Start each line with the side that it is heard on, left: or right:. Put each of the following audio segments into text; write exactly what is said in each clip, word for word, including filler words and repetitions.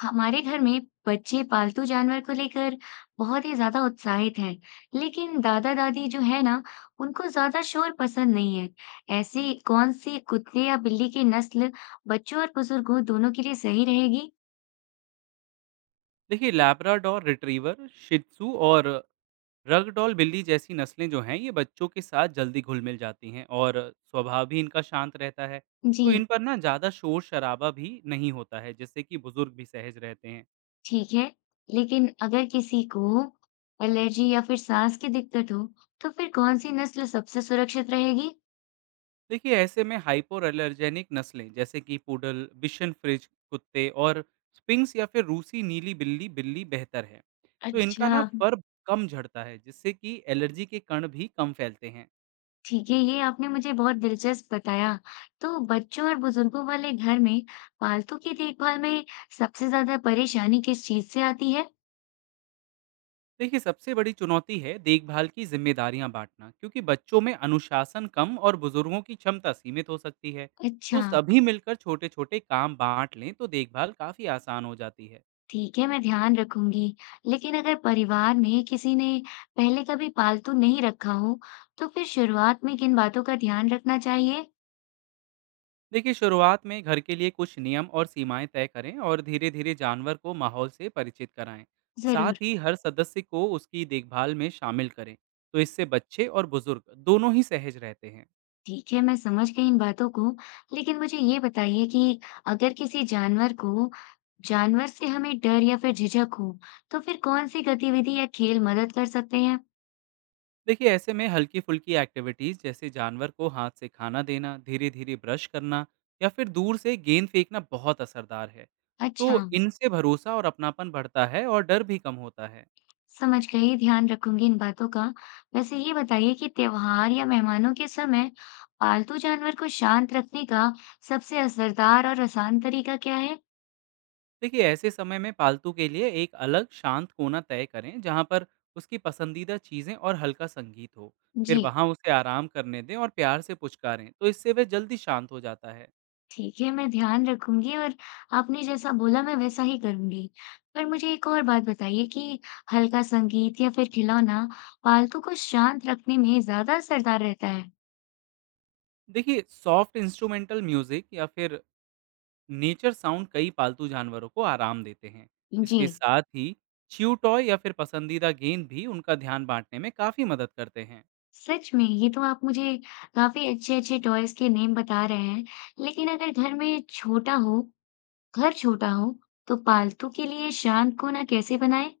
left: हमारे घर में बच्चे पालतू जानवर को लेकर बहुत ही ज्यादा उत्साहित हैं, लेकिन दादा दादी जो है ना, उनको ज्यादा शोर पसंद नहीं है। ऐसी कौन सी कुत्ते या बिल्ली की नस्ल बच्चों और बुजुर्गों दोनों के लिए सही रहेगी?
right: देखिए लैब्राडोर रिट्रीवर, शित्ज़ू और रगडॉल बिल्ली जैसी नस्लें जो हैं, ये बच्चों के साथ जल्दी घुल-मिल जाती हैं और स्वभाव भी इनका शांत रहता है। तो इन
left: जी,
right: पर ना ज़्यादा शोर-शराबा भी नहीं होता है, जिससे कि बुज़ुर्ग भी सहज रहते हैं।
left: ठीक है। लेकिन अगर किसी को एलर्जी या फिर सांस की दिक्कत हो, तो फिर कौन सी नस्ल सबसे सुरक्षित रहेगी?
right: देखिए ऐसे में हाइपोएलर्जेनिक नस्लें जैसे कि पूडल, बिशन फ्रिज कुत्ते और स्पिंक्स या फिर रूसी नीली बिल्ली, बिल्ली बेहतर है। तो इनका
left: अच्छा,
right: ना फर कम झड़ता है, जिससे कि एलर्जी के कण भी कम फैलते हैं।
left: ठीक है, ये आपने मुझे बहुत दिलचस्प बताया। तो बच्चों और बुजुर्गों वाले घर में पालतू की देखभाल में सबसे ज़्यादा परेशानी किस चीज़ से आती है?
right: देखिए सबसे बड़ी चुनौती है देखभाल की जिम्मेदारियां बांटना क्योंकि बच्चों में अनुशासन कम और बुजुर्गों की क्षमता सीमित हो सकती है।
left: अच्छा,
right: तो सभी मिलकर छोटे छोटे काम बांट लें तो देखभाल काफी आसान हो जाती है।
left: ठीक है, मैं ध्यान रखूंगी। लेकिन अगर परिवार में किसी ने पहले कभी पालतू नहीं रखा हो, तो फिर शुरुआत में किन बातों का ध्यान रखना चाहिए?
right: देखिए शुरुआत में घर के लिए कुछ नियम और सीमाएं तय करें और धीरे धीरे जानवर को माहौल से परिचित कराएं। साथ
left: ज़रूर।
right: ही हर सदस्य को उसकी देखभाल में शामिल करें तो इससे बच्चे और बुजुर्ग दोनों ही सहज रहते हैं।
left: ठीक है, मैं समझ गई इन बातों को, लेकिन मुझे ये बताइए कि अगर किसी जानवर को जानवर से हमें डर या फिर झिझक हो, तो फिर कौन-सी गतिविधि या खेल मदद कर सकते हैं?
right: देखिए ऐसे में हल्की फुल्की एक्टिविटीज जैसे जानवर को हाथ से खाना देना, धीरे धीरे ब्रश करना या फिर दूर से गेंद फेंकना बहुत असरदार है।
left: अच्छा,
right: तो इनसे भरोसा और अपनापन बढ़ता है और डर भी कम होता है।
left: समझ गई, ध्यान रखूंगी इन बातों का। वैसे ये बताइए कि त्योहार या मेहमानों के समय पालतू जानवर को शांत रखने का सबसे असरदार और आसान तरीका क्या है?
right: देखिए ऐसे समय में पालतू के लिए एक अलग शांत कोना तय करें जहाँ पर उसकी पसंदीदा चीज़ें और हल्का संगीत हो। फिर
left: जी।
right: वहाँ उसे आराम करने दें और प्यार से पुचकारें तो इससे वह जल्दी शांत हो जाता है।
left: ठीक है, मैं ध्यान रखूँगी और आपने जैसा बोला मैं वैसा ही करूँगी। पर मुझे एक और बात बताइए कि हल्का संगीत या फिर खिलौना पालतू को शांत रखने में ज़्यादा असरदार रहता है?
right: देखिए सॉफ्ट इंस्ट्रूमेंटल म्यूजिक या फिर नेचर साउंड कई पालतू जानवरों को आराम देते हैं।
left: जी।
right: इसके साथ ही च्यू टॉय या फिर पसंदीदा गेंद भी उनका ध्यान बांटने में काफ़ी मदद करते हैं।
left: सच में, ये तो आप मुझे काफ़ी अच्छे-अच्छे टॉयज़ के नेम बता रहे हैं। लेकिन अगर घर में छोटा हो घर छोटा हो, तो पालतू के लिए शांत कोना कैसे बनाएँ?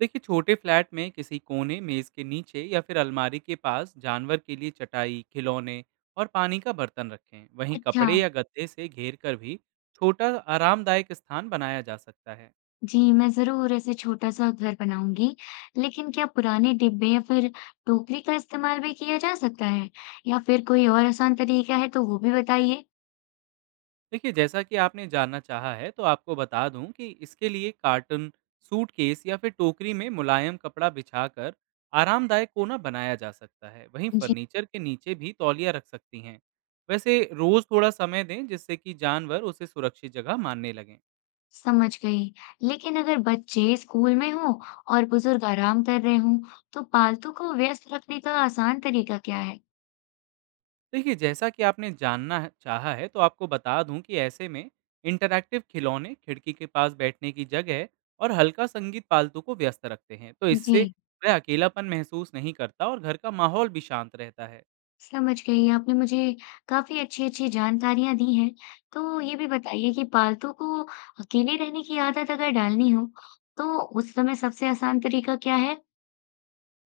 right: देखिए छोटे फ्लैट में किसी कोने, मेज़ के नीचे या फिर अलमारी के पास जानवर के लिए चटाई, खिलौने और पानी का बर्तन रखें। वहीं
left: अच्छा।
right: कपड़े या गद्दे से घेर कर भी छोटा आरामदायक स्थान बनाया जा सकता है।
left: जी, मैं ज़रूर ऐसे छोटा-सा घर बनाऊँगी। लेकिन क्या पुराने डिब्बे या फिर टोकरी का इस्तेमाल भी किया जा सकता है? या फिर कोई और आसान तरीका है तो वो भी बताइए।
right: देखिए जैसा कि आपने जानना चाहा है तो आपको बता दूं कि इसके लिए कार्टन, सूटकेस या फिर टोकरी में मुलायम कपड़ा बिछाकर आरामदायक कोना बनाया जा सकता है। वहीं
left: जी।
right: फर्नीचर के नीचे भी तौलिया रख सकती हैं। वैसे रोज थोड़ा समय दें जिससे कि जानवर उसे सुरक्षित जगह मानने लगें।
left: समझ गई। लेकिन अगर बच्चे स्कूल में हों और बुज़ुर्ग आराम कर रहे हों, तो पालतू को व्यस्त रखने का आसान तरीका क्या है?
right: देखिए जैसा कि आपने जानना है- चाहा है तो आपको बता दूं कि ऐसे में इंटरैक्टिव खिलौने, खिड़की के पास बैठने की जगह और हल्का संगीत पालतू को व्यस्त रखते हैं तो
left: जी।
right: इससे वह अकेलापन महसूस नहीं करता और घर का माहौल भी शांत रहता है।
left: समझ गई। आपने मुझे काफ़ी अच्छी-अच्छी जानकारियाँ दी हैं। तो ये भी बताइए कि पालतू को अकेले रहने की आदत अगर डालनी हो, तो उस समय सबसे आसान तरीका क्या है?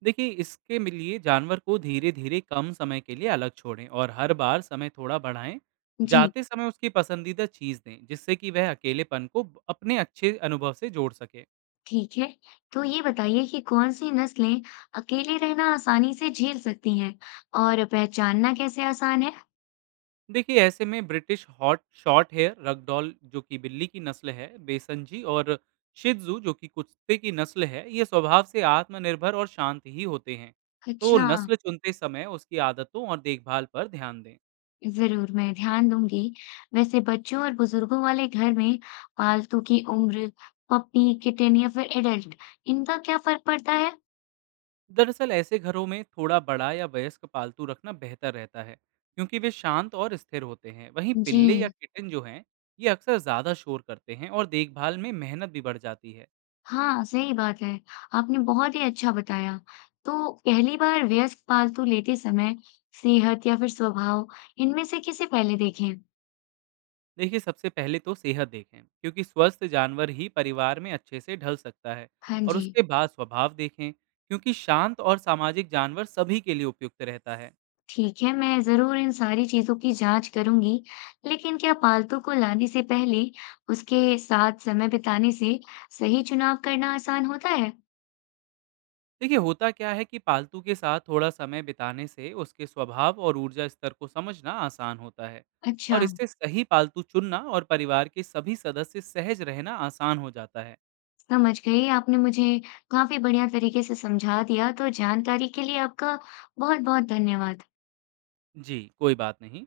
right: देखिए इसके लिए जानवर को धीरे धीरे कम समय के लिए अलग छोड़ें और हर बार समय थोड़ा बढ़ाएं।
left: जी,
right: जाते समय उसकी पसंदीदा चीज़ दें जिससे कि वह अकेलेपन को अपने अच्छे अनुभव से जोड़ सके।
left: ठीक है। तो ये बताइए कि कौन-सी नस्लें अकेले रहना आसानी से झेल सकती हैं और पहचानना कैसे आसान है?
right: देखिए ऐसे में British hot short hair, ragdoll जो कि बिल्ली की नस्ल है, बेसनजी और शिजू जो कि कुत्ते की नस्ल है, ये स्वभाव से आत्मनिर्भर और शांत ही होते हैं। तो
left: अच्छा,
right: नस्ल चुनते समय उसकी आदतों और देखभाल पर ध्यान दें।
left: ज़रूर मैं ध्यान दूँगी। वैसे बच्चों और बुज़ुर्गों वाले घर में पालतू की उम्र, पप्पी, किटन या फिर एडल्ट, इनका क्या फ़र्क पड़ता है?
right: दरअसल ऐसे घरों में थोड़ा बड़ा या वयस्क पालतू रखना बेहतर रहता है क्योंकि वे शांत और स्थिर होते हैं। वहीं पिल्ले या
left: जी,
right: किटन जो हैं, ये अक्सर ज़्यादा शोर करते हैं और देखभाल में मेहनत भी बढ़ जाती है।
left: हाँ, सही बात है। आपने बहुत ही अच्छा बताया। तो पहली बार वयस्क पालतू लेते समय सेहत या फिर स्वभाव इनमें से किसे पहले देखें?
right: देखिए सबसे पहले तो सेहत देखें क्योंकि स्वस्थ जानवर ही परिवार में अच्छे से ढल सकता है।
left: हाँ
right: और
left: जी,
right: उसके बाद स्वभाव देखें क्योंकि शांत और सामाजिक जानवर सभी के लिए उपयुक्त रहता है।
left: ठीक है, मैं ज़रूर इन सारी चीज़ों की जांच करूंगी। लेकिन क्या पालतू को लाने से पहले उसके साथ समय बिताने से सही चुनाव करना आसान होता है?
right: देखिए होता क्या है कि पालतू के साथ थोड़ा समय बिताने से उसके स्वभाव और ऊर्जा स्तर को समझना आसान होता है
left: अच्छा,
right: और इससे सही पालतू चुनना और परिवार के सभी सदस्य सहज रहना आसान हो जाता है।
left: समझ गई। आपने मुझे काफ़ी बढ़िया तरीके से समझा दिया। तो जानकारी के लिए आपका बहुत-बहुत धन्यवाद।
right: जी कोई बात नहीं।